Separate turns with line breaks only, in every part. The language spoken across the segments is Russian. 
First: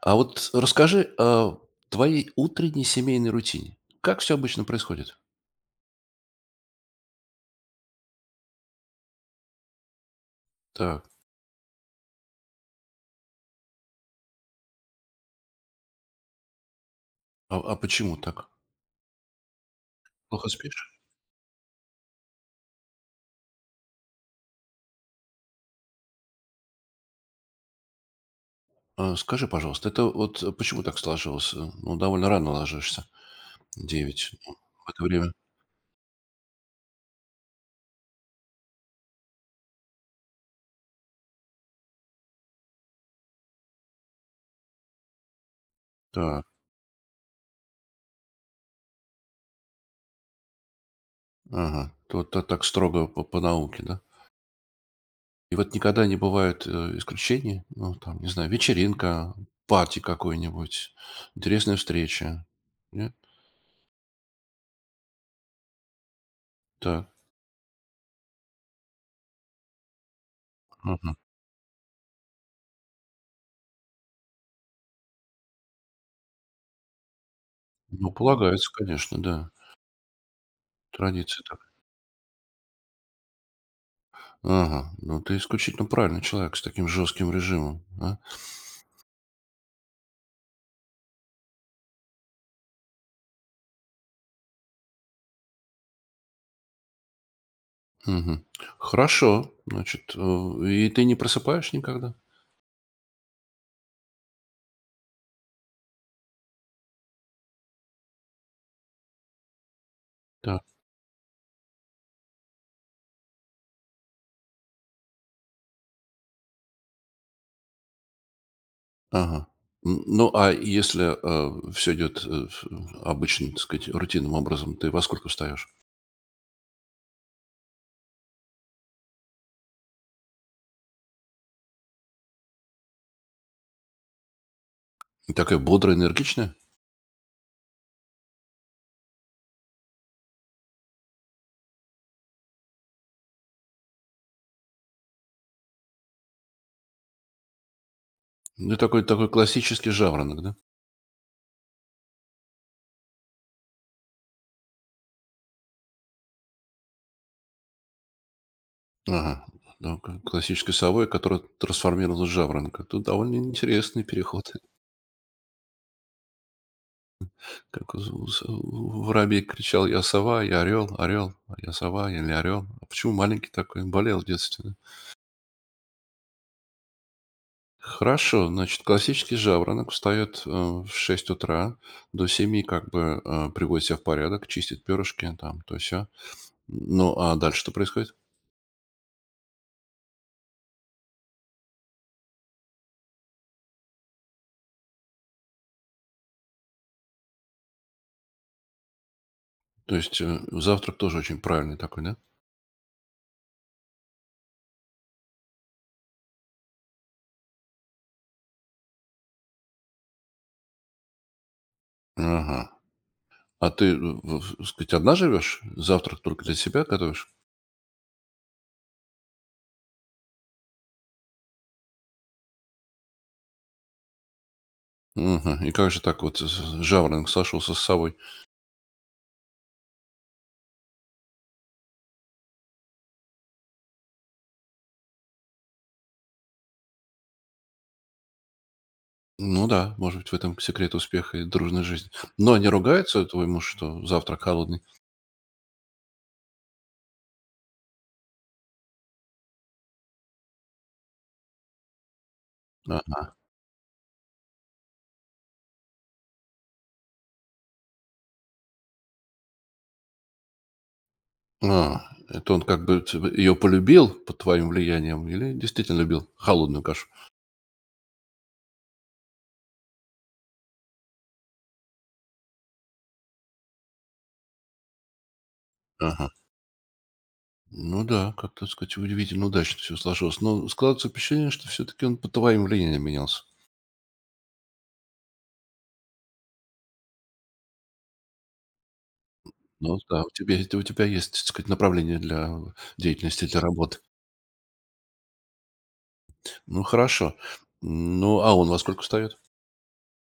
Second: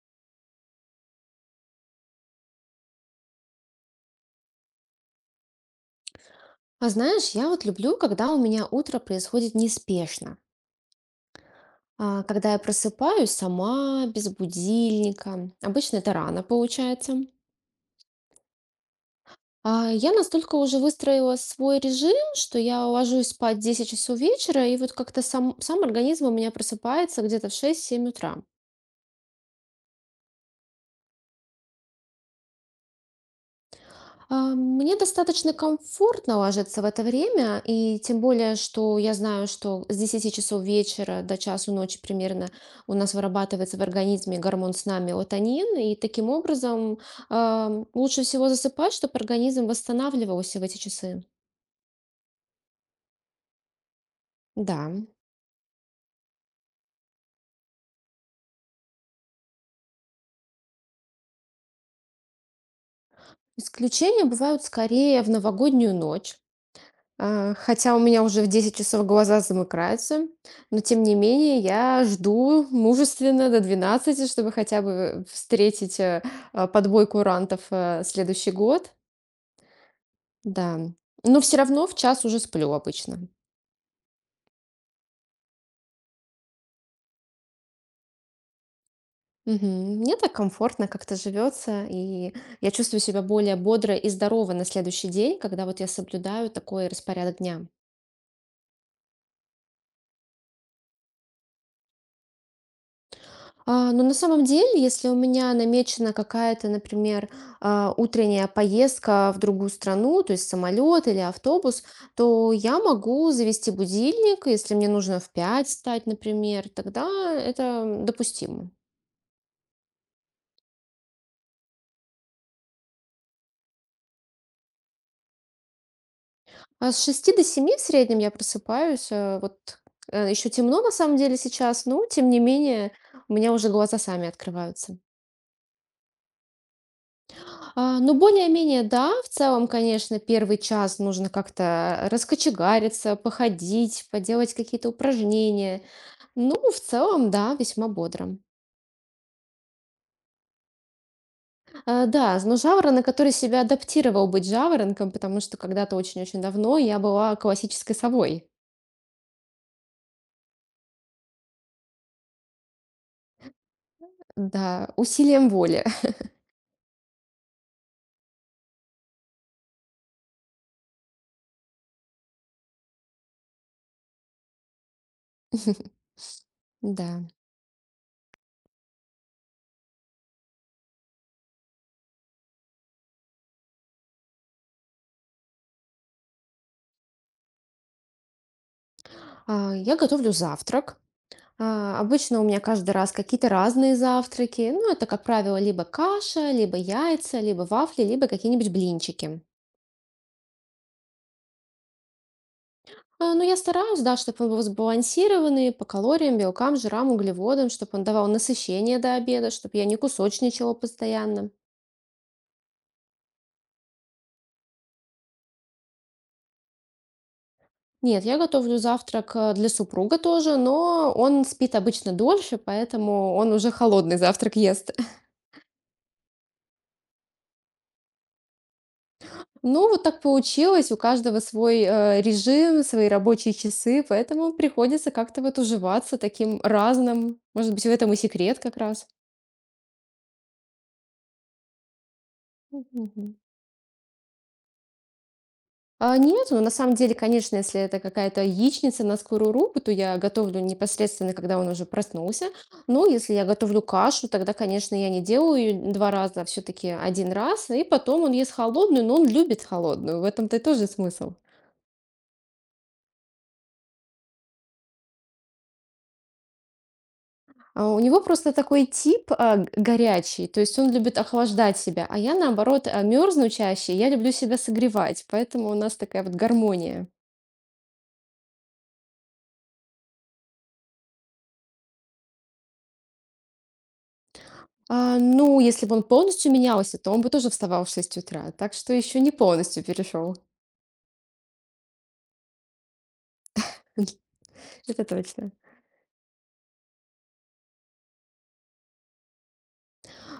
А вот расскажи о твоей утренней семейной рутине. Как все обычно происходит?
А знаешь, я вот люблю, когда у меня утро происходит неспешно.
Так,
А, когда я просыпаюсь сама, без будильника. Обычно это рано получается.
а почему так?
Я
Плохо
настолько
спишь?
уже выстроила свой режим, что я ложусь спать в 10 часов вечера, и вот как-то сам организм у меня просыпается где-то в шесть-семь утра.
Скажи, пожалуйста, это вот, почему так сложилось? Ну, довольно рано ложишься. Девять.
А,
Ну, в
Мне
это время.
достаточно комфортно ложиться в это время, и тем более, что я знаю, что с десяти часов вечера до часу ночи примерно у нас вырабатывается в организме гормон сна мелатонин, и таким
Так,
образом лучше всего засыпать, чтобы организм восстанавливался в эти часы.
ага. Вот та так строго по науке, да?
Да.
И вот никогда не бывает, исключений? Ну, там, не знаю, вечеринка, парти какой нибудь интересная встреча? Нет?
Исключения бывают скорее в новогоднюю ночь.
Так,
Э, хотя у меня уже в 10 часов глаза замыкаются, но тем не
мгм.
менее я жду мужественно до двенадцати, чтобы хотя бы встретить, подбой курантов,
Ну,
следующий
полагается,
год.
конечно, да.
Да. Но
Традиция
все
такая.
равно в час уже сплю обычно.
Ага, ну ты исключительно правильный человек с таким жестким режимом. А.
Мгм. Мне так комфортно как-то живется, и я чувствую себя более бодро и здорово на следующий день, когда вот я соблюдаю такой распорядок дня.
Мгм. Хорошо, значит, и ты не просыпаешь никогда?
А, ну, на самом деле, если у меня намечена какая-то, например, утренняя поездка в другую страну, то есть
Так.
самолет или автобус, то я могу завести будильник, если мне нужно в 5 встать, например, тогда это допустимо.
Ага. Ну, а если все идет обычным, так сказать, рутинным образом, ты во сколько встаешь?
А с шести до семи в среднем я просыпаюсь, вот еще темно на самом деле сейчас, но тем не менее у меня уже глаза сами открываются.
И такая бодрая, энергичная?
А, ну, более-менее, да. В целом, конечно, первый час нужно как-то раскочегариться, походить, поделать какие-то упражнения. Ну, в целом, да, весьма бодро.
Ну, такой классический жаворонок, да?
А, да, но жаворонок, который себя адаптировал быть жаворонком, потому что когда-то очень-очень давно я была классической совой.
Ага. Ну, классической совой, которая трансформировалась в жаворонка. Тут довольно интересный переход.
Да, усилием воли.
Как у с у воробей кричал: "Я сова, я орел, орел, я сова или орел". А почему маленький такой? Болел в детстве, да.
Да.
Хорошо, значит, классический жаворонок встаёт, в 6 утра, до семи, как бы, приводит себя в порядок, чистит перышки, там то сё. Ну, а дальше что происходит?
Я готовлю завтрак. А, обычно у меня каждый раз какие-то разные завтраки. Ну, это, как правило, либо каша, либо яйца, либо вафли, либо какие-нибудь блинчики.
То есть, завтрак тоже очень правильный такой, да?
А, но я стараюсь, да, чтобы он был сбалансированный по калориям, белкам, жирам, углеводам, чтобы он давал насыщение до обеда, чтобы я не кусочничала постоянно.
Ага. А ты, в так сказать, одна живёшь? Завтрак только для себя готовишь?
Нет, я готовлю завтрак для супруга тоже, но он спит обычно дольше, поэтому он уже холодный завтрак ест.
Мгм. И как же так вот з жаворонок сошёлся с совой?
Ну, вот так получилось, у каждого свой, режим, свои рабочие часы, поэтому приходится как-то вот уживаться таким разным. Может быть, в этом и секрет как раз.
Ну да, может быть, в этом секрет успеха и дружной жизни. Но они ругаются,
Мгм.
твой муж, что завтрак холодный?
А, нет, ну, на самом деле, конечно, если это какая-то яичница на скорую руку, то я готовлю непосредственно, когда он уже проснулся. Но
А,
если я готовлю кашу, тогда, конечно, я не делаю её 2 раза, а все-таки один раз. И потом он ест холодную, но он любит холодную. В этом-то и тоже смысл.
а, это он как бы ее полюбил под твоим влиянием или действительно любил холодную кашу?
А у него просто такой тип, горячий, то есть он любит охлаждать себя, а я наоборот, мерзну чаще, я люблю себя согревать, поэтому у нас такая
Ага.
вот гармония.
Ну да, как, так сказать, удивительно удачно все сложилось. Но складывается впечатление, что все-таки он под твоим влиянием менялся.
А, ну, если бы он полностью менялся, то он бы тоже вставал в 6 утра, так что еще не полностью
Ну да, у
перешел.
тебя, у тебя есть, так сказать, направление для деятельности, для работы.
Это точно.
Ну хорошо. Ну, а он во сколько встает?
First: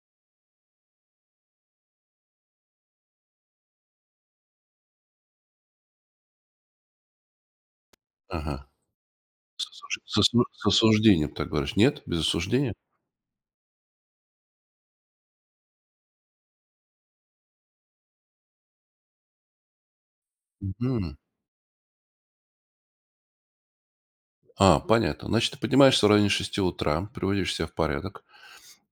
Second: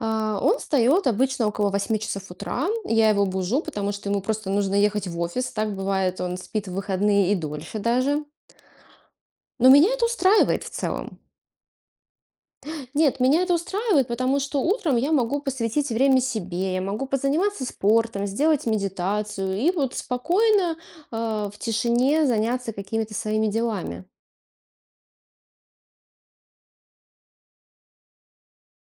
А, Он встает обычно около восьми часов утра. Я его бужу, потому что ему просто нужно ехать в офис. Так бывает, он спит в выходные и дольше даже.
Ага.
Но меня это устраивает
С
в целом.
осуждением, так говоришь. Нет, без осуждения?
Нет, меня это устраивает, потому что утром я могу посвятить время себе, я могу позаниматься спортом, сделать медитацию и вот спокойно,
Мгм.
в тишине заняться какими-то своими делами.
А, понятно. Значит, ты поднимаешься в районе шести утра, приводишь себя в порядок,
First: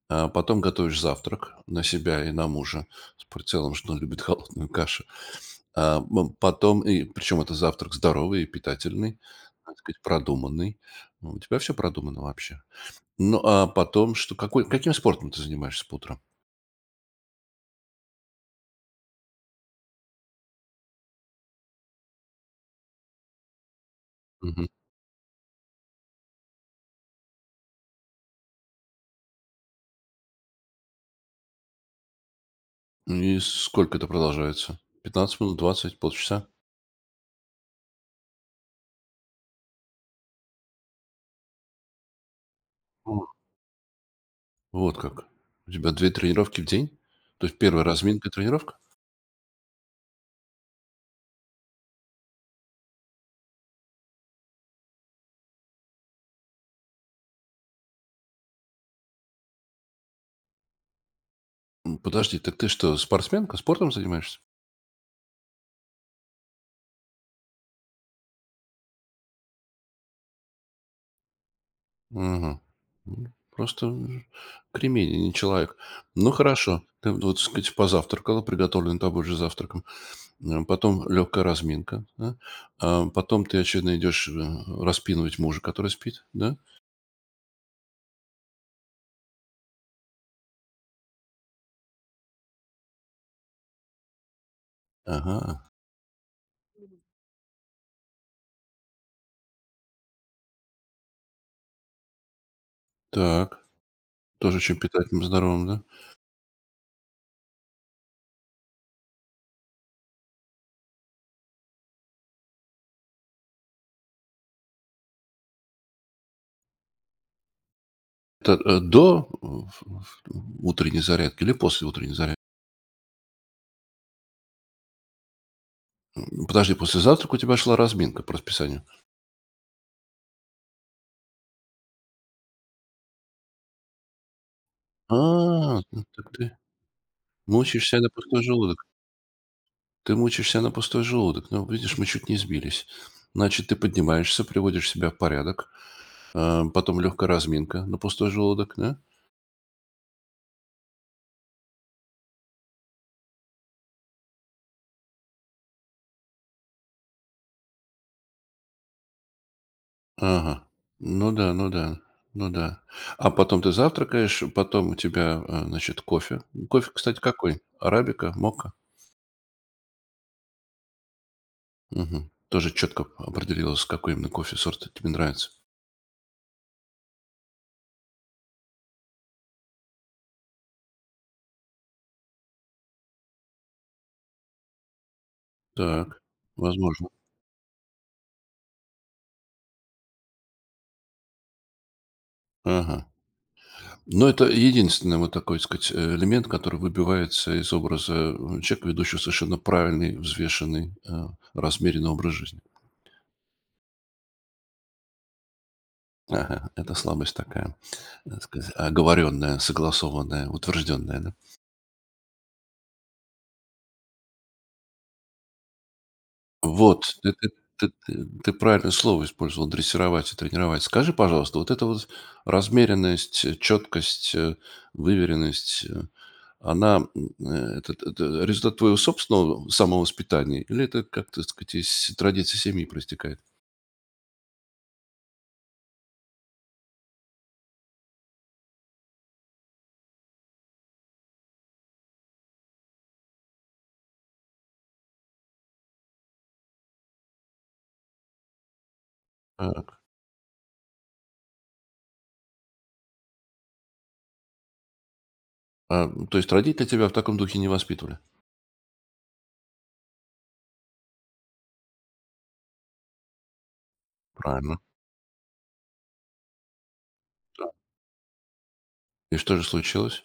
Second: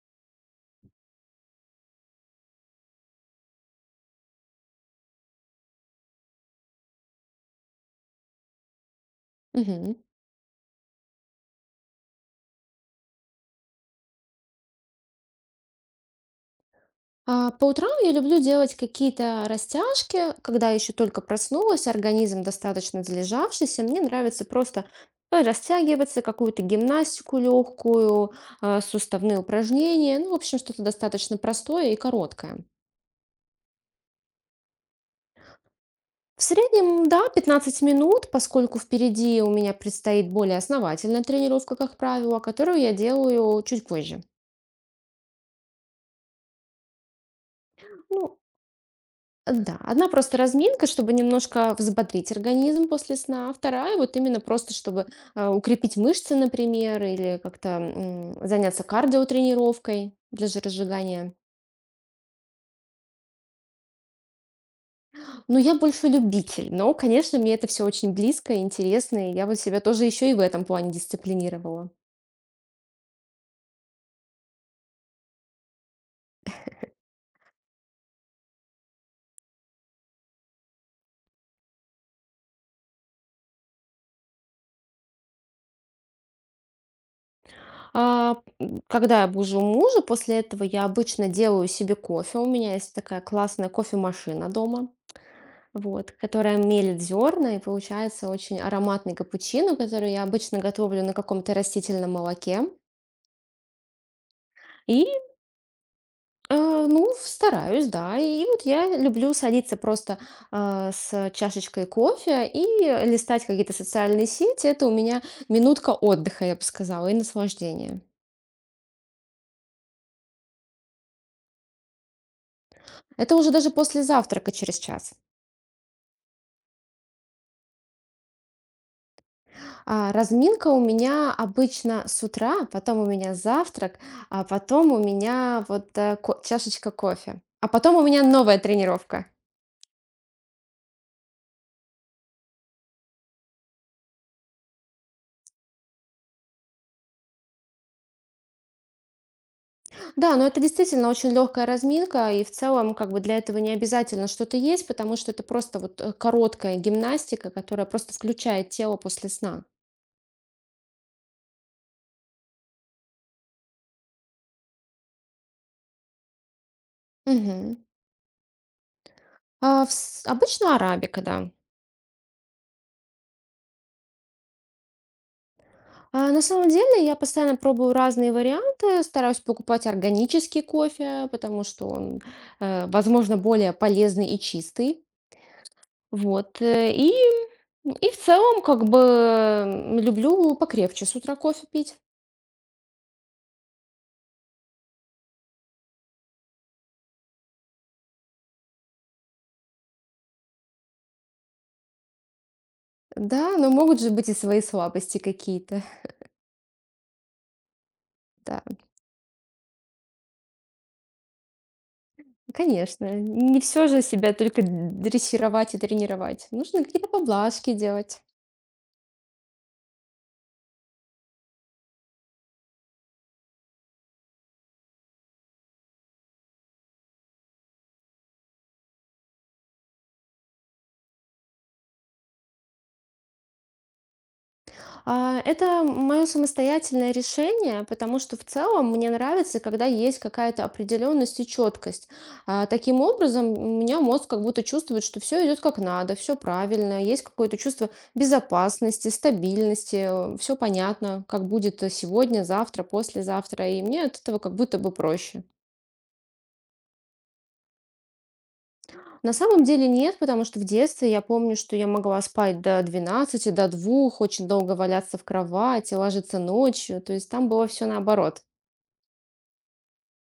а потом готовишь завтрак на себя и на мужа с прицелом, что он любит холодную кашу. Потом, и причем это завтрак здоровый и питательный, так
Мгм.
сказать, продуманный. Ну, у тебя все продумано вообще. Ну, а потом, что, какой, каким спортом ты занимаешься по утрам?
А по утрам я люблю делать какие-то растяжки, когда еще только проснулась, организм достаточно залежавшийся, мне нравится
Мгм.
просто растягиваться, какую-то гимнастику легкую, суставные упражнения, ну, в общем, что-то достаточно простое и короткое.
И сколько это продолжается? 15 минут, 20,
В
полчаса?
среднем, да, 15 минут, поскольку впереди у меня предстоит более основательная тренировка, как правило, которую я
М.
делаю чуть позже.
Вот как. У тебя две тренировки в день? То есть первая разминка и
Ну,
тренировка?
да, одна просто разминка, чтобы немножко взбодрить организм после сна, а вторая вот именно просто, чтобы укрепить мышцы, например, или как-то заняться кардиотренировкой для жиросжигания.
Подожди, так ты что, спортсменка, спортом занимаешься?
Но я больше любитель, но, конечно, мне это все очень близко и интересно, и я вот себя тоже еще и в этом плане дисциплинировала.
Мгм. Просто кремень, а не человек. Ну, хорошо. Ты вот, так сказать, позавтракала, приготовленным тобой же завтраком. Потом легкая разминка. Да? А потом ты, очевидно, идешь распинывать мужа, который спит, да?
А, м, когда я бужу мужа, после этого я обычно делаю себе кофе. У меня есть такая классная кофемашина дома,
Ага.
вот, которая мелит зерна, и получается очень ароматный капучино, который я обычно готовлю на каком-то растительном молоке.
Так. Тоже очень
И,
питательным, здоровым, да?
ну, стараюсь, да. И вот я люблю садиться просто с чашечкой кофе и листать какие-то социальные сети. Это у меня минутка отдыха, я бы сказала, и наслаждения.
Это до утренней зарядки или после утренней зарядки?
Это уже даже после завтрака через час.
Подожди, после завтрака у тебя шла разминка по расписанию.
А, разминка у меня обычно с утра, потом у меня завтрак, а потом у
А,
меня вот
ну так ты
чашечка кофе. А потом
мучаешься
у
на
меня
пустой
новая
желудок.
тренировка.
Ты мучаешься на пустой желудок. Ну, видишь, мы чуть не сбились. Значит, ты поднимаешься, приводишь себя в порядок, а, потом легкая разминка на пустой желудок, да?
Да, но это действительно очень легкая разминка, и в целом как бы для этого не обязательно что-то есть, потому что это просто вот короткая гимнастика, которая просто включает тело после сна.
Ага. Ну да, ну да, ну да. А потом ты завтракаешь, потом у тебя, а, значит, кофе. Кофе, кстати, какой?
Мгм.
Арабика, мока?
Обычно арабика, да.
Мгм. Тоже четко определилось, какой именно кофе сорт тебе нравится.
А, на самом деле я постоянно пробую разные варианты, стараюсь покупать органический кофе, потому что он, возможно, более полезный и чистый.
Так,
Вот.
возможно.
И в целом, как бы, люблю покрепче с утра кофе пить.
Ага. Но это единственный вот такой, так сказать, элемент, который выбивается из образа человека, ведущего совершенно правильный, взвешенный, размеренный образ жизни.
Да, но могут же быть и свои слабости какие-то.
Ага, это слабость такая, так
Да,
сказать, оговоренная, согласованная, утвержденная, да?
конечно. Не все же себя только дрессировать и тренировать. Нужно какие-то
Вот, ты, ты-
поблажки
ты-
делать.
ты- ты правильное слово использовал, дрессировать и тренировать. Скажи, пожалуйста, вот эта вот размеренность, четкость, выверенность, она, это результат твоего собственного самовоспитания или это как-то, так сказать, из традиции семьи проистекает?
А, это мое самостоятельное решение, потому что в целом мне нравится, когда есть какая-то определенность и четкость. Таким образом, у меня мозг как будто чувствует, что все идет как надо, все правильно, есть какое-то чувство безопасности,
Так,
стабильности, все понятно, как будет сегодня, завтра, послезавтра, и мне от этого как будто бы проще.
а, то есть родители тебя в таком духе не воспитывали?
На самом деле нет, потому что в детстве я помню, что я могла спать до двенадцати, до двух очень долго
Правильно.
валяться в кровати, ложиться ночью. То есть там было все наоборот.
И что же случилось?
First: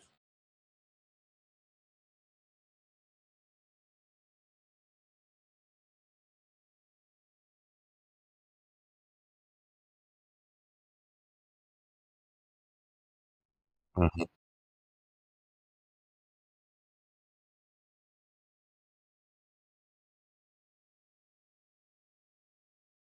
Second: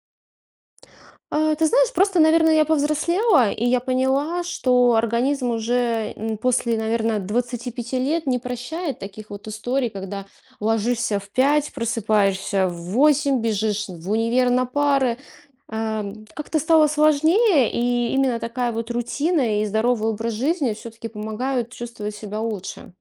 А, ты знаешь, просто, наверное, я повзрослела, и я поняла, что организм уже после, наверное, двадцати пяти лет не прощает таких вот историй, когда ложишься в 5, просыпаешься в 8, бежишь в
Ага.
универ на пары. Ам, как-то стало сложнее, и именно такая вот рутина и здоровый образ жизни все-таки помогают чувствовать себя лучше.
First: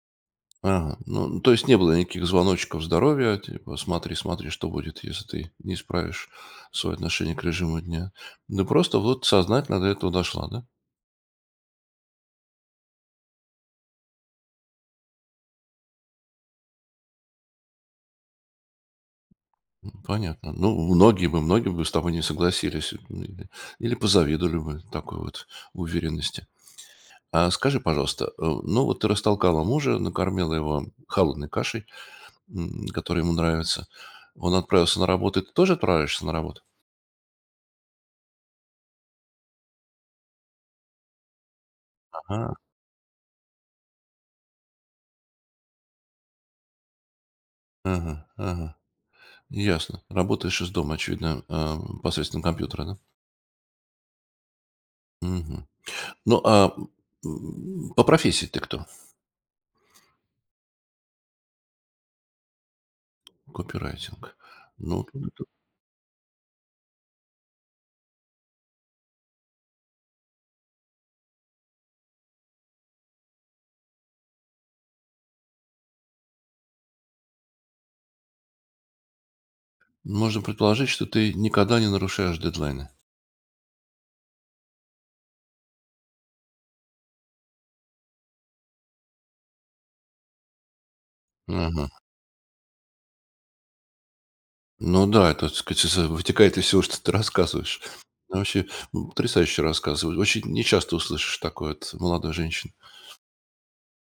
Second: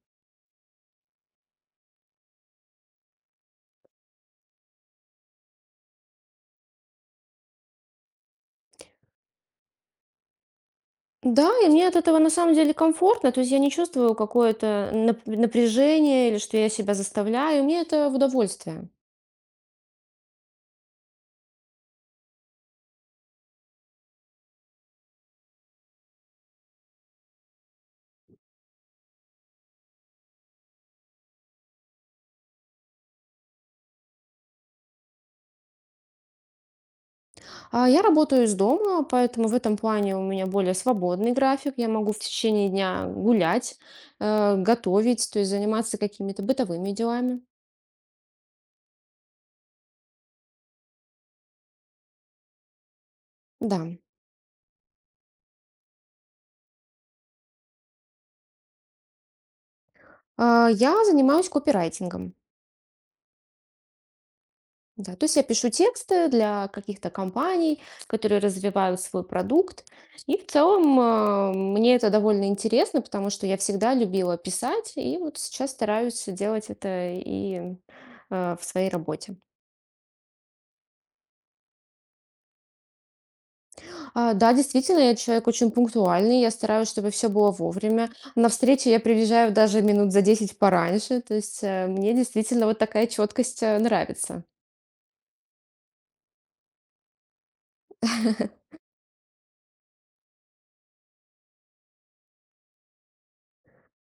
Ага. Ну, то есть не было никаких звоночков здоровья, типа смотри, смотри, что будет, если ты не исправишь свое отношение к режиму дня. Ну просто вот сознательно до этого дошла, да?
Да, и мне от этого на самом деле комфортно, то есть я не чувствую какое-то напряжение или что я себя заставляю, мне это в удовольствие.
Понятно. Ну, многие бы с тобой не согласились или, или позавидовали бы такой вот уверенности. А скажи, пожалуйста, ну вот ты растолкала мужа, накормила его холодной кашей, которая ему нравится. Он отправился на работу. Ты тоже отправишься на работу?
А, я работаю из дома, поэтому в этом плане у меня более свободный график. Я могу в
Ага,
течение дня гулять, готовить, то есть заниматься какими-то бытовыми делами.
ага, ага. Ясно. Работаешь из дома, очевидно, посредством компьютера, да?
Да.
Мгм. Ну, а по профессии ты кто?
А, я занимаюсь копирайтингом.
Копирайтинг. Ну,
Да, то есть я пишу тексты для каких-то компаний, которые развивают свой продукт. И в целом мне это довольно интересно, потому что я всегда любила писать, и вот сейчас стараюсь делать это и в своей работе.
можно предположить, что ты никогда не нарушаешь дедлайны.
А, да, действительно, я человек очень пунктуальный, я стараюсь, чтобы все было вовремя. На встречу я приезжаю даже минут за 10 пораньше, то есть,
Ага.
мне действительно вот такая четкость нравится.
Ну да, это, так сказать, из, вытекает из всего, что ты рассказываешь. Ну, вообще, потрясающе рассказываешь. Очень нечасто услышишь такое от молодой женщины.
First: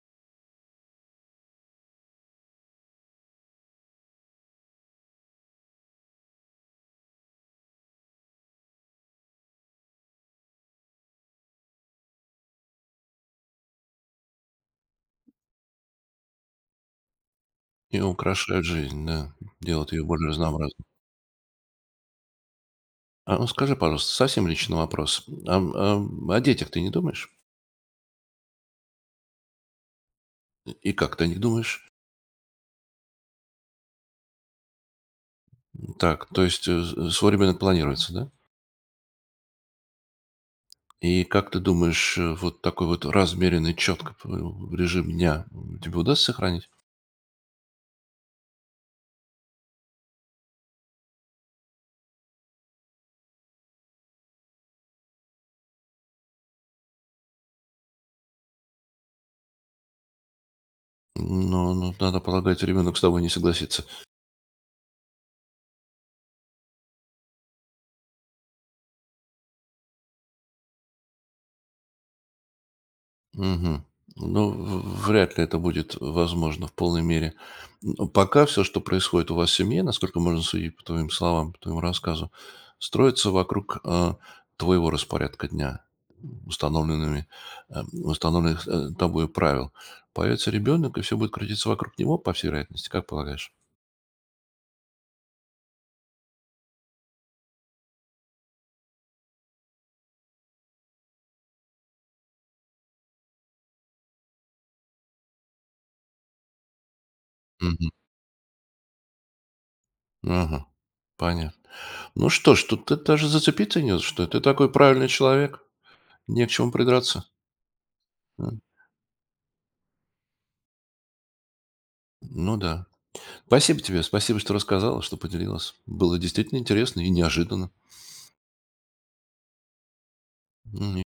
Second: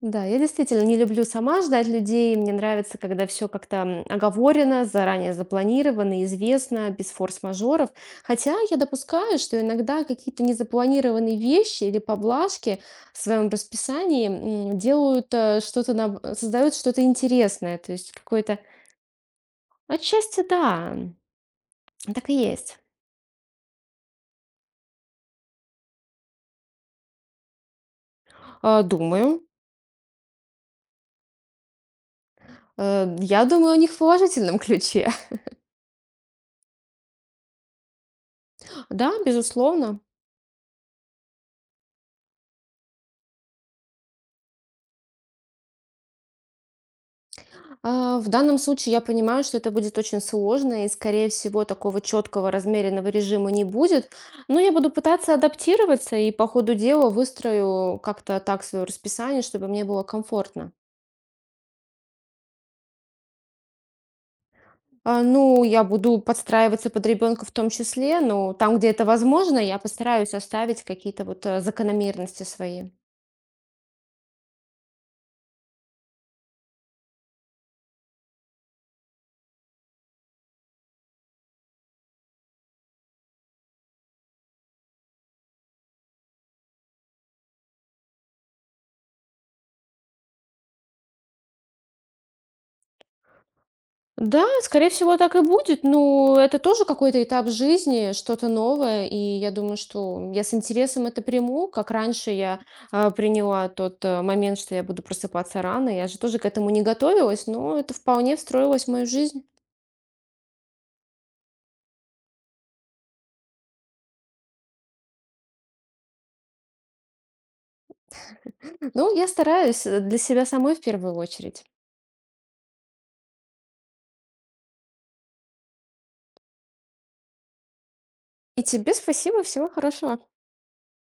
Да, я действительно не люблю сама ждать людей, мне нравится, когда все как-то, оговорено, заранее запланировано, известно, без форс-мажоров. Хотя я допускаю, что иногда какие-то незапланированные вещи или поблажки в своём расписании, делают, что-то наб создают что-то интересное, то
И
есть какое-то…
украшают жизнь, да, делают ее более
Отчасти да,
разнообразной.
так и есть.
А ну скажи, пожалуйста, совсем личный вопрос. О детях ты не думаешь?
А, думаю.
И как ты не думаешь?
Я думаю о них в положительном ключе.
Так, то есть свой ребенок планируется, да?
Да, безусловно.
И как ты думаешь, вот такой вот размеренный, четко режим дня тебе удастся сохранить?
А, в данном случае я понимаю, что это будет очень сложно, и, скорее всего, такого четкого размеренного режима не будет. Но я буду пытаться адаптироваться и по ходу дела выстрою как-то так свое расписание, чтобы мне было комфортно.
Ну, ну, надо полагать, ребенок с тобой не согласится.
А, ну, я буду подстраиваться под ребенка в том числе, но там, где это возможно, я постараюсь оставить какие-то вот закономерности свои.
Мгм. Ну, в вряд ли это будет возможно в полной мере. Пока все, что происходит у вас в семье, насколько можно судить по твоим словам, по твоему рассказу, строится вокруг твоего распорядка дня, установленными, установленных тобой правил. Появится ребенок, и все будет крутиться вокруг него, по всей вероятности, как полагаешь?
Да, скорее всего, так и будет. Ну, это тоже какой-то этап жизни, что-то новое. И я думаю, что я с интересом это приму, как раньше я приняла тот момент, что я буду просыпаться рано. Я же тоже к этому не готовилась, но
Мгм.
это вполне встроилось в мою жизнь.
Ага. Понятно. Ну что ж, тут ты даже зацепиться не за что. Ты такой правильный человек. Не к чему придраться. М.
Ну, я стараюсь для себя самой в первую очередь.
Ну да. Спасибо тебе, спасибо, что рассказала, что поделилась. Было действительно интересно и неожиданно.
И тебе спасибо, всего хорошего.
Мгм.